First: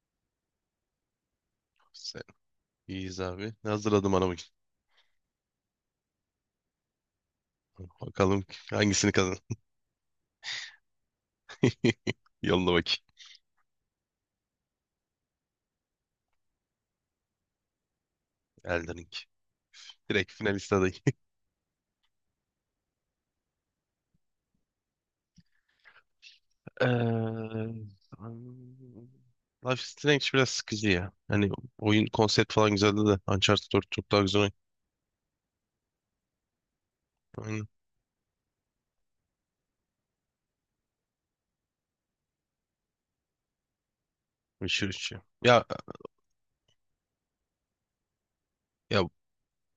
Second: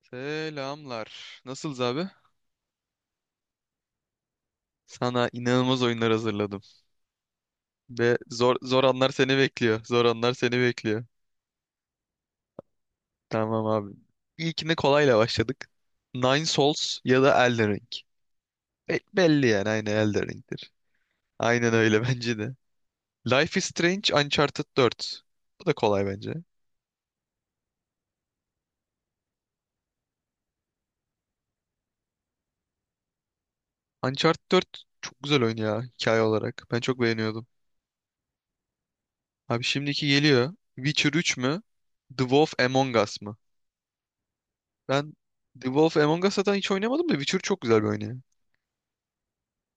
Selamlar. Nasılız abi? Sen iyiyiz abi. Ne hazırladım ana bakayım. Sana inanılmaz oyunlar hazırladım. Ve Bakalım zor zor anlar hangisini kazan. seni bekliyor. Zor anlar seni bekliyor. Yolla bakayım. Tamam abi. İlkine kolayla başladık. Nine Souls ya da Elden Ring. Elden Ring. Belli yani aynı Elden Direkt Ring'dir. finalist adayı. Aynen öyle bence de. Life is Strange Uncharted 4. Bu da kolay bence. Eee, Life is Strange biraz sıkıcı ya. Hani oyun konsept falan güzeldi de Uncharted 4 çok daha Uncharted güzel oyun. 4 çok güzel oyun ya hikaye olarak. Ben çok beğeniyordum. Aynen. Abi şimdiki geliyor. Witcher üç mü? The Wolf Among Us. Witcher 3 Ben ya. Ya, The Wolf Among Us'tan hiç oynamadım da Witcher çok güzel bir oyun ya. ya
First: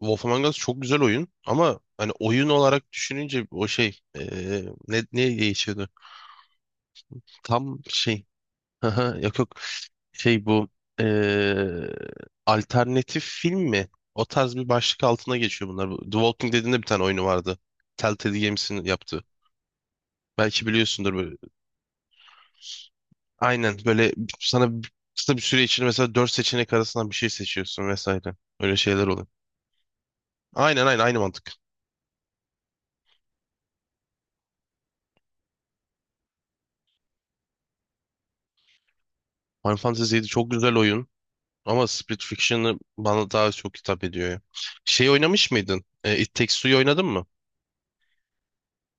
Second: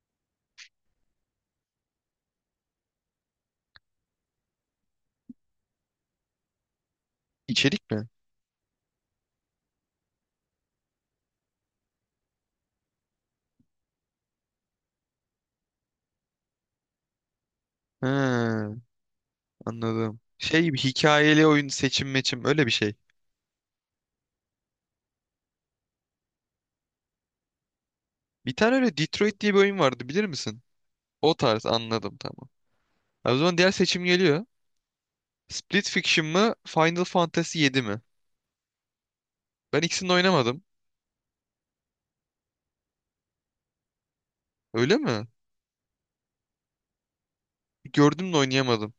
Wolf Among Us çok güzel oyun ama hani oyun olarak düşününce o şey, ne değişiyordu? Tam İçerik mi? şey. Aha, yok yok, şey bu, eee, alternatif film mi? O tarz bir başlık altına geçiyor bunlar. Bu The Walking Dead'in de bir tane oyunu vardı. He, Telltale Games'in yaptığı. anladım. Belki Şey, bir biliyorsundur böyle. hikayeli oyun seçim meçim öyle bir şey. Aynen böyle, sana kısa bir süre içinde mesela dört seçenek arasından bir şey seçiyorsun vesaire. Bir tane Öyle öyle şeyler oluyor. Detroit diye bir oyun vardı bilir misin? Aynen aynen, aynı O mantık. tarz, anladım, tamam. Ha, o zaman diğer seçim geliyor. Split Fiction mı Final Fantasy yedi mi? Final Ben ikisini de Fantasy 7 çok oynamadım. güzel oyun ama Split Fiction'ı bana daha çok hitap ediyor ya. Öyle Şey, mi? oynamış mıydın? It Takes Two'yu oynadın mı? Gördüm de oynayamadım.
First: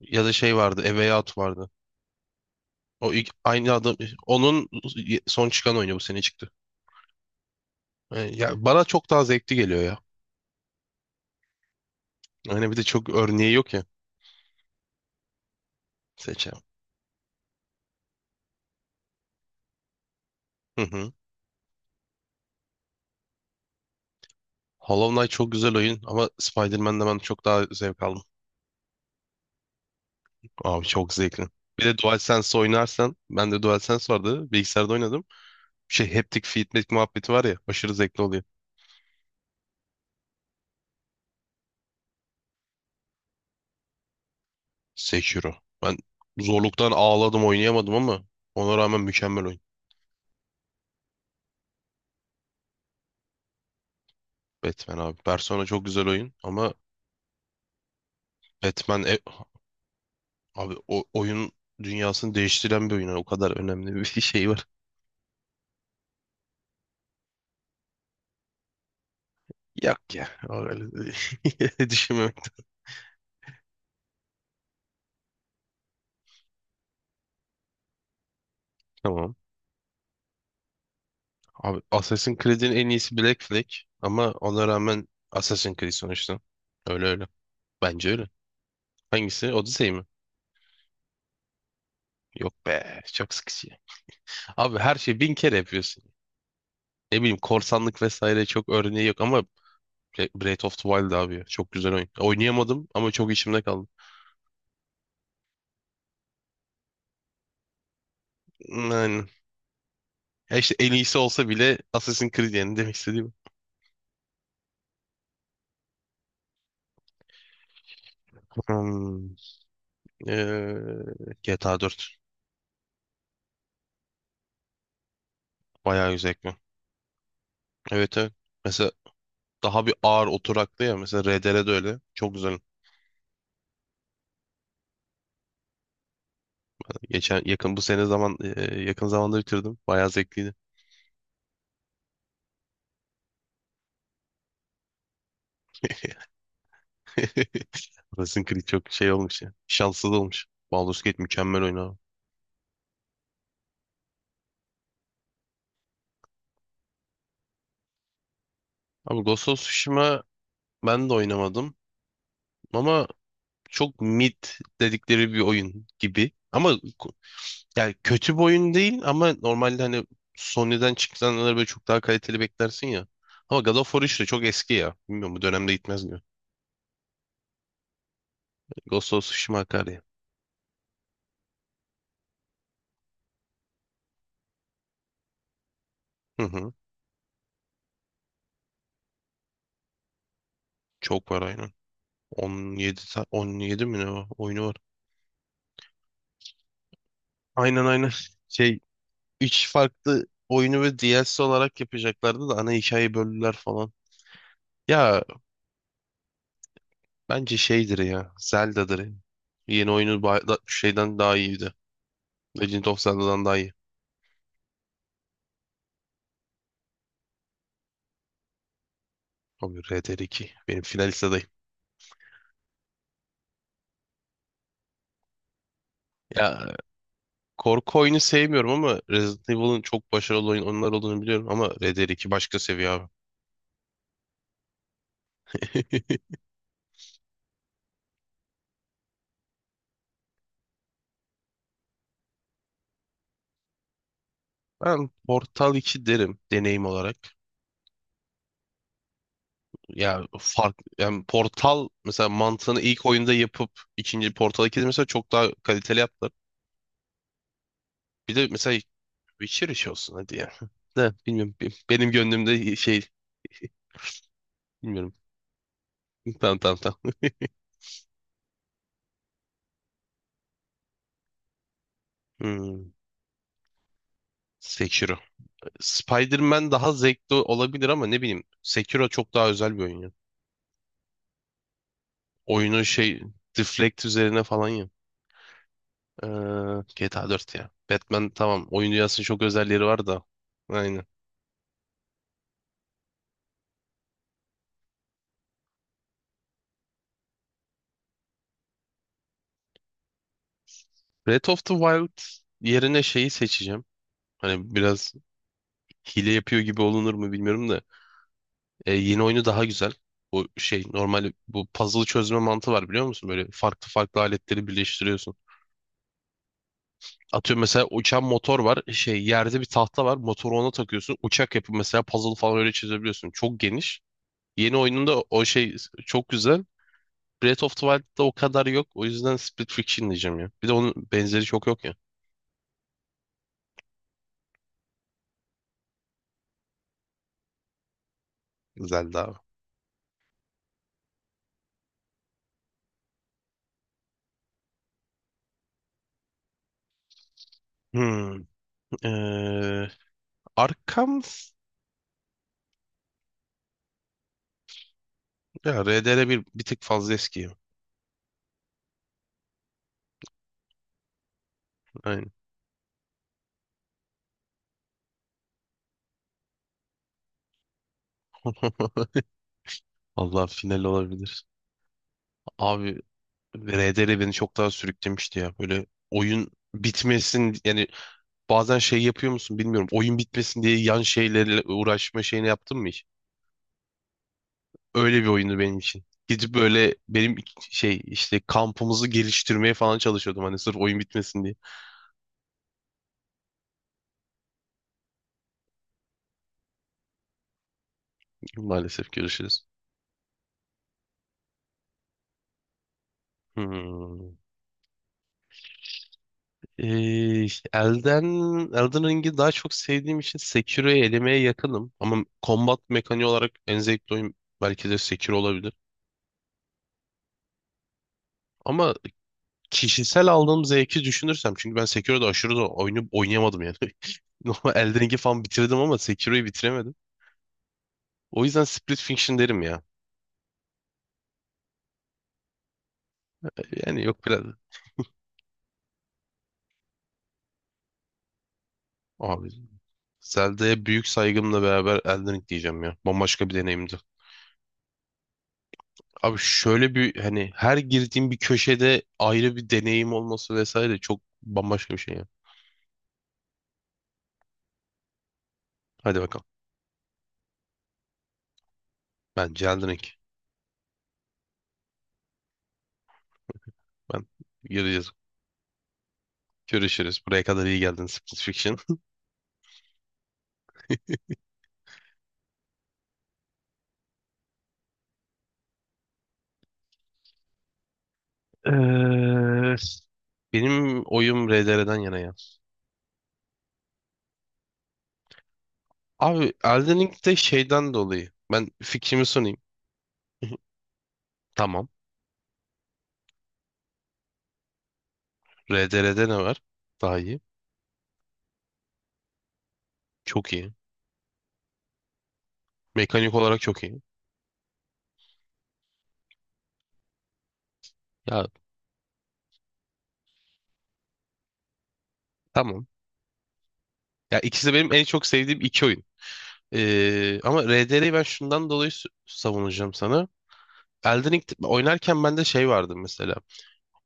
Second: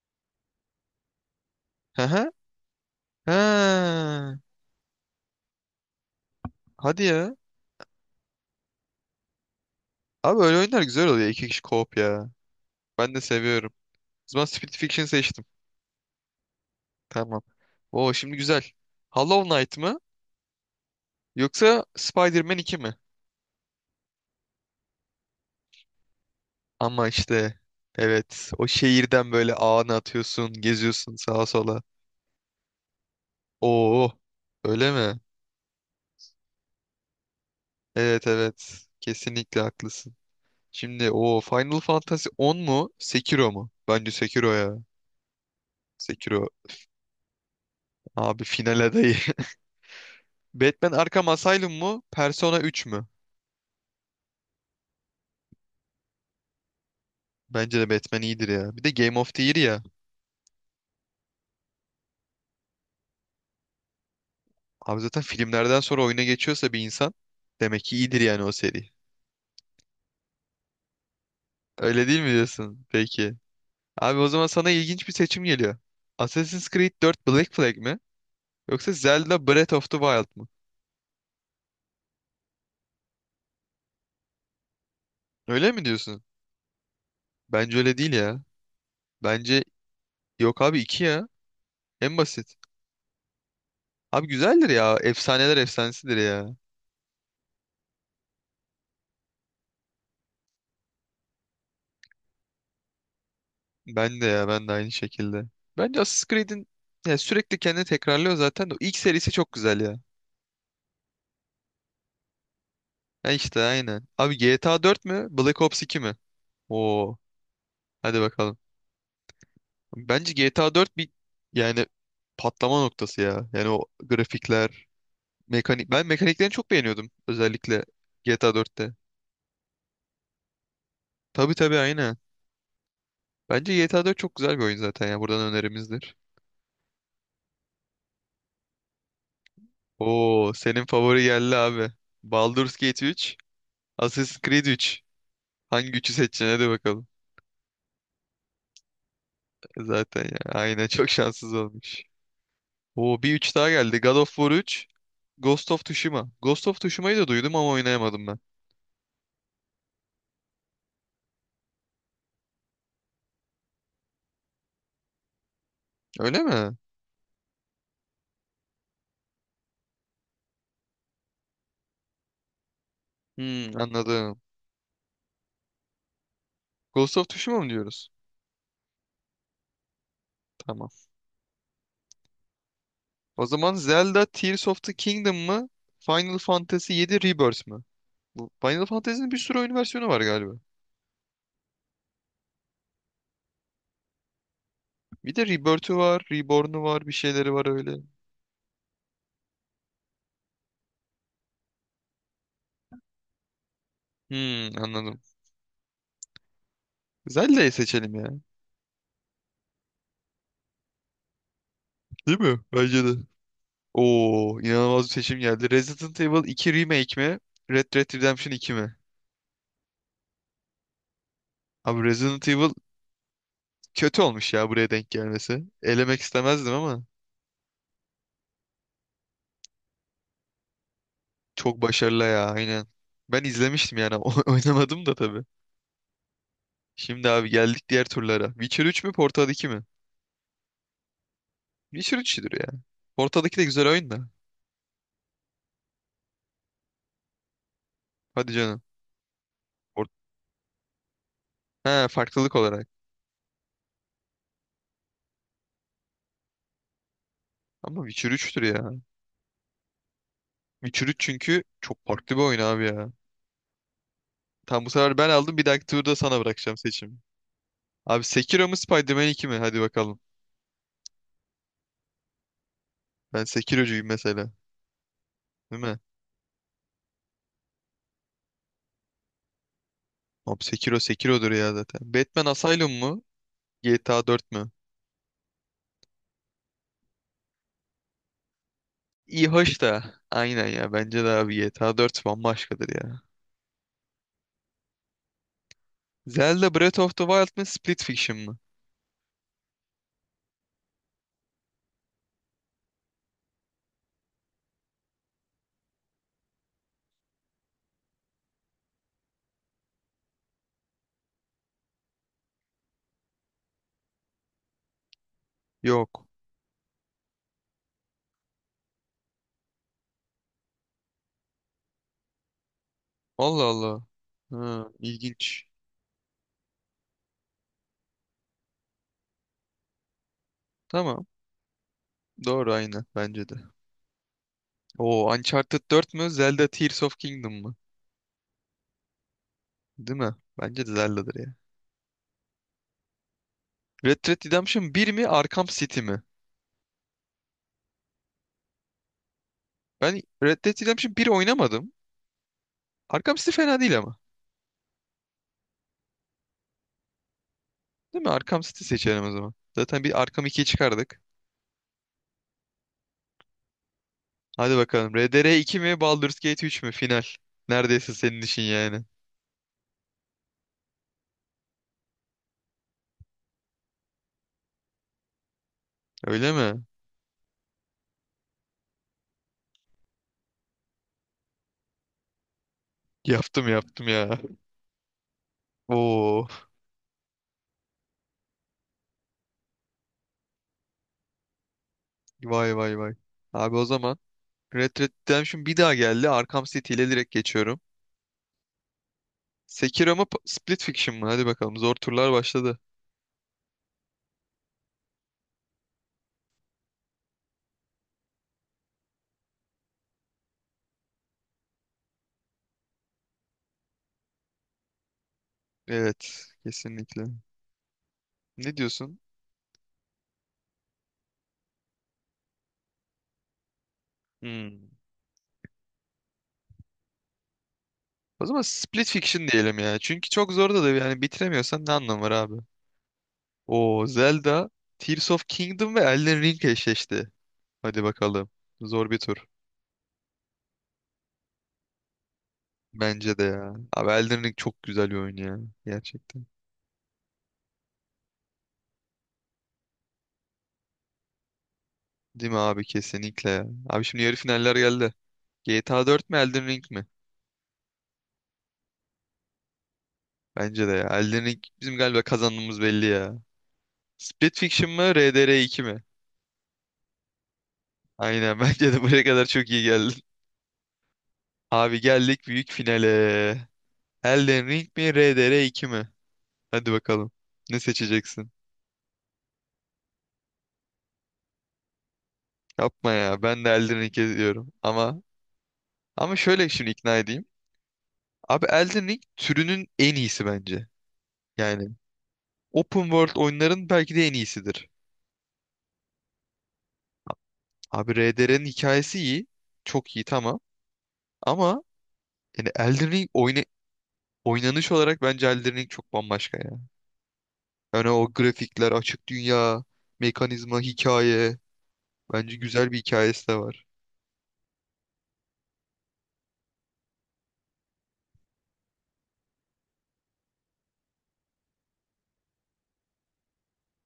Ya da şey vardı, A Way Out vardı. Hı hı. O ilk, Ha. aynı adam, onun son çıkan oyunu bu sene çıktı. Hadi ya. Yani ya bana çok daha zevkli geliyor ya. Abi öyle oyunlar güzel oluyor. İki kişi co-op ya. Yani bir de çok Ben de örneği seviyorum. yok ya, O zaman Split Fiction seçtim. seçeceğim. Tamam. Oo, şimdi güzel. Hollow Knight mı? Hı hı. Yoksa Spider-Man 2 mi? Hollow Knight çok güzel oyun ama Spider-Man'de Ama ben çok işte daha zevk aldım. evet, o şehirden böyle ağını atıyorsun, Abi çok geziyorsun sağa zevkli. sola. Bir de DualSense oynarsan, ben de Oo, DualSense vardı, öyle bilgisayarda mi? oynadım. Şey, haptic feedback muhabbeti var ya, aşırı zevkli Evet oluyor. evet, kesinlikle haklısın. Şimdi o Final Fantasy 10 mu? Sekiro mu? Bence Sekiro ya. Sekiro. Ben Sekiro zorluktan ağladım, oynayamadım ama abi, ona final rağmen adayı. mükemmel oyun. Batman Arkham Asylum mu? Persona 3 mü? Batman abi. Persona çok güzel oyun ama Bence de Batman iyidir ya. Bir de Batman. Game E, of the Year ya. abi o oyun dünyasını değiştiren bir oyun. Yani o kadar önemli bir şey var. Abi zaten filmlerden sonra oyuna geçiyorsa bir insan, demek ki iyidir yani o seri. Yok ya. Öyle Öyle değil mi düşünmemek. diyorsun? Peki. Abi o zaman sana ilginç bir seçim geliyor. Assassin's Creed 4 Black Flag mi? Yoksa Tamam. Zelda Breath of the Wild mı? Abi Assassin's Creed'in en iyisi Black Flag. Ama ona rağmen Öyle Assassin's mi Creed diyorsun? sonuçta. Öyle öyle. Bence öyle Bence değil öyle. ya. Hangisi? Bence Odyssey mi? yok abi, 2 ya. En Yok basit. be. Çok sıkıcı. Abi güzeldir Abi her ya. şeyi bin kere Efsaneler yapıyorsun. efsanesidir ya. Ne bileyim, korsanlık vesaire çok örneği yok ama Breath of the Wild abi ya. Çok güzel oyun. Oynayamadım ama çok içimde kaldı. Ben de ya, ben de aynı şekilde. Bence Assassin's Creed'in ya, sürekli kendini tekrarlıyor zaten de. İlk Yani. serisi çok güzel ya. Ya işte, en iyisi olsa bile Assassin's Creed yani demek Ha, istediğim. işte aynen. Abi GTA 4 mü? Black Ops 2 mi? Oo. Hadi bakalım. Hmm, Bence GTA 4 eee, bir GTA yani 4 patlama noktası ya. Yani o grafikler, mekanik. Ben bayağı güzel mekaniklerini ekran. çok beğeniyordum özellikle Evet evet. GTA Mesela 4'te. daha bir ağır oturaklı ya. Mesela Tabii RDR de tabii, öyle. aynen. Çok güzel. Bence GTA 4 çok güzel bir oyun zaten ya. Buradan önerimizdir. Geçen yakın bu sene zaman, yakın zamanda bitirdim. Bayağı Oo, zevkliydi. senin favori geldi abi. Baldur's Gate 3, Assassin's Creed 3. Hangi üçü seçeceksin? Hadi bakalım. Assassin's Creed çok şey olmuş ya. Şanssız Zaten ya. olmuş. Aynen, Baldur's çok Gate şanssız mükemmel oyun abi. olmuş. Oo, bir üç daha geldi. God of War 3, Ghost of Tsushima. Ghost of Tsushima'yı da duydum ama oynayamadım ben. Abi Ghost of Tsushima, ben de oynamadım. Ama çok mid dedikleri bir oyun gibi. Öyle Ama mi? yani kötü bir oyun değil ama normalde hani Sony'den çıkanları böyle çok daha kaliteli beklersin ya. Ama Hmm, God of War 3 de anladım. çok eski ya. Bilmiyorum, bu dönemde gitmez gibi. Ghost of Tsushima mı diyoruz? Ghost of Tsushima akar ya. Tamam. O zaman Zelda Tears of the Kingdom mı? Final Hı hı. Fantasy yedi, Rebirth mı? Bu Final Fantasy'nin bir sürü oyun versiyonu var galiba. Çok var aynen. 17, 17 mi ne var? Oyunu var. Bir de Rebirth'ü var, Reborn'u var, bir şeyleri var Aynen öyle. aynen. Şey, 3 farklı oyunu ve DLC olarak yapacaklardı da ana hikayeyi böldüler falan. Hmm, anladım. Ya bence Zelda'yı şeydir seçelim ya. ya, Zelda'dır ya. Yeni oyunu şeyden daha iyiydi. Değil mi? Legend of Bence de. Zelda'dan daha iyi. Oo, inanılmaz bir seçim geldi. Resident Evil iki Remake mi? Red Dead Redemption iki mi? Abi RDR2. Benim finalist adayım. Abi Resident Evil, kötü olmuş ya buraya denk gelmesi. Elemek istemezdim Ya, ama. korku oyunu sevmiyorum ama Resident Evil'ın çok başarılı oyun onlar olduğunu biliyorum ama Çok Red Dead başarılı 2 ya, başka aynen. seviye abi. Ben izlemiştim yani oynamadım da tabii. Şimdi abi geldik diğer turlara. Witcher üç mü Portal 2 mi? Witcher üç'tür ya. Portal 2 de güzel oyun da. Ben Portal 2 derim deneyim olarak. Hadi canım. Port Ya fark yani, Portal He, mesela farklılık mantığını olarak. ilk oyunda yapıp ikinci Portal 2'de mesela çok daha kaliteli yaptılar. Ama Witcher Bir de üç'tür mesela ya. Witcher iş olsun hadi ya. Witcher De üç, bilmiyorum, çünkü çok benim farklı bir oyun gönlümde abi şey, ya. Tam bu bilmiyorum. sefer ben aldım, bir dahaki turda sana Tamam bırakacağım tamam tamam. seçimi. Abi Sekiro mu Spider-Man 2 mi? Hadi bakalım. Hmm. Ben Sekirocuyum mesela. Sekiro. Değil mi? Spider-Man daha zevkli olabilir ama ne bileyim, Sekiro çok daha özel bir oyun. Abi Sekiro Sekiro'dur ya zaten. Batman Oyunu Asylum mu? şey, Deflect GTA üzerine 4 falan mü? ya. Ee, GTA 4 ya. Batman tamam, oyun dünyasının çok İyi hoş özellikleri da, var da. aynen ya, Aynen. bence de abi GTA 4 bambaşkadır ya. Zelda Breath of the Wild mı Split Fiction mı? Breath of the Wild yerine şeyi seçeceğim. Hani biraz hile yapıyor gibi olunur mu bilmiyorum da. Yeni oyunu daha güzel. Bu şey normal, bu puzzle çözme mantığı var, biliyor musun? Böyle farklı farklı aletleri birleştiriyorsun. Yok. Atıyorum mesela uçan motor var. Şey, yerde bir tahta var. Motoru ona takıyorsun. Uçak yapıp mesela puzzle falan öyle çözebiliyorsun. Çok Allah geniş. Allah. Yeni Ha, oyununda o ilginç. şey çok güzel. Breath of the Wild'da o kadar yok. O yüzden Split Fiction diyeceğim ya. Bir de onun Tamam. benzeri çok yok ya. Doğru, aynı bence de. Oo, Uncharted dört mü Zelda Tears of Kingdom mı? Zelda abi. Değil mi? Bence de Zelda'dır ya. Red Dead Redemption bir mi Arkham City mi? Hmm. Ee, Ben Red Dead Redemption Arkham bir oynamadım. Arkham City fena değil ama. ya RDR, bir tık fazla eski. Değil mi? Arkham City seçelim o zaman. Zaten bir Arkham 2'yi çıkardık. Aynen. Hadi bakalım. RDR iki mi Baldur's Gate 3 mü? Final. Neredeyse senin işin yani. Allah, final olabilir. Abi RDR beni çok daha sürüklemişti ya. Böyle oyun Öyle mi? bitmesin yani, bazen şey yapıyor musun bilmiyorum. Oyun bitmesin diye yan şeylerle uğraşma şeyini yaptın mı hiç? Yaptım yaptım ya. Öyle bir oyundu benim için. Oo. Gidip böyle benim şey, işte kampımızı geliştirmeye falan çalışıyordum. Hani sırf oyun bitmesin diye. Vay vay vay. Abi o zaman Red Dead Redemption bir daha geldi. Arkham City ile direkt geçiyorum. Maalesef görüşürüz. Sekiro mu Split Fiction mı? Hadi bakalım. Zor turlar başladı. Hmm. İşte Elden Ring'i daha çok sevdiğim için Sekiro'yu elemeye yakınım. Ama combat mekaniği olarak en zevkli oyun belki de Sekiro olabilir. Evet. Kesinlikle. Ne Ama diyorsun? kişisel aldığım zevki düşünürsem, çünkü ben Sekiro'da aşırı da oyunu oynayamadım yani. Normal Hmm. Elden Ring'i falan bitirdim ama Sekiro'yu bitiremedim. O O zaman yüzden Split Split Fiction Fiction derim diyelim ya. ya. Çünkü çok zor da yani, bitiremiyorsan ne anlamı var abi? Yani Oo yok, biraz... Zelda, Tears of Kingdom ve Elden Ring eşleşti. Hadi bakalım. Zor bir tur. Abi Zelda'ya büyük saygımla beraber Elden Ring diyeceğim ya. Bence de Bambaşka bir ya. deneyimdi. Abi Elden Ring çok güzel bir oyun ya. Abi Gerçekten. şöyle bir, hani her girdiğim bir köşede ayrı bir deneyim olması vesaire, çok bambaşka bir şey ya. Değil mi abi? Kesinlikle ya. Abi şimdi yarı finaller geldi. GTA Hadi 4 mi bakalım. Elden Ring mi? Bence Elden Ring. Bence de ya. Elden Ring bizim galiba kazandığımız belli ya. Ben, Split Fiction göreceğiz. mı RDR 2 mi? Görüşürüz. Buraya kadar iyi geldin Split Aynen Fiction. bence de buraya kadar çok iyi geldin. Abi geldik büyük finale. Elden Ring mi RDR 2 mi? Hadi bakalım. Ne seçeceksin? Eee, benim oyum RDR'den yana ya. Yapma ya. Ben de Elden Ring'e diyorum. Ama Abi şöyle şimdi Elden ikna Ring'de edeyim. şeyden dolayı. Abi Ben Elden Ring fikrimi sunayım. türünün en iyisi bence. Yani Tamam. Open World oyunların belki de en iyisidir. RDR'de ne var? Daha iyi. Abi RDR'nin hikayesi iyi. Çok iyi Çok tamam. iyi. Ama yani Elden Ring Mekanik olarak çok iyi. oynanış olarak bence Elden Ring çok bambaşka ya. Yani o Ya grafikler, açık dünya, mekanizma, hikaye. Bence tamam. güzel bir hikayesi de var. Ya ikisi de benim en çok sevdiğim iki oyun. Ama RDR'yi ben şundan dolayı savunacağım sana. Elden Ring oynarken bende şey vardı mesela.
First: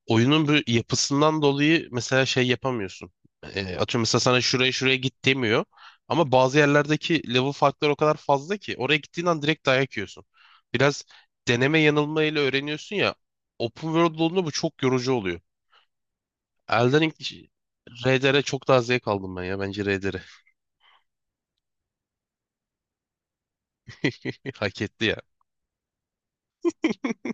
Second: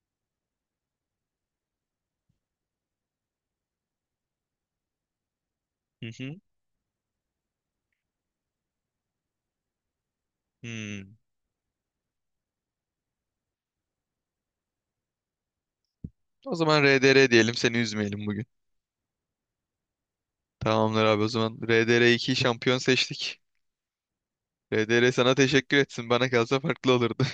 Oyunun bu yapısından dolayı mesela şey yapamıyorsun. Atıyorum, mesela sana şuraya şuraya git demiyor. Hı Ama hı. bazı yerlerdeki level farkları o kadar fazla ki oraya gittiğin an direkt dayak yiyorsun. Biraz Hmm. deneme yanılmayla öğreniyorsun ya. Open World olduğunda bu çok yorucu oluyor. O zaman Elden Ring, RDR diyelim, seni üzmeyelim RDR bugün. çok daha zevk aldım ben ya. Bence RDR Tamamdır abi, o zaman RDR 2 şampiyon seçtik. hak etti RDR sana ya. teşekkür etsin. Bana kalsa farklı olurdu.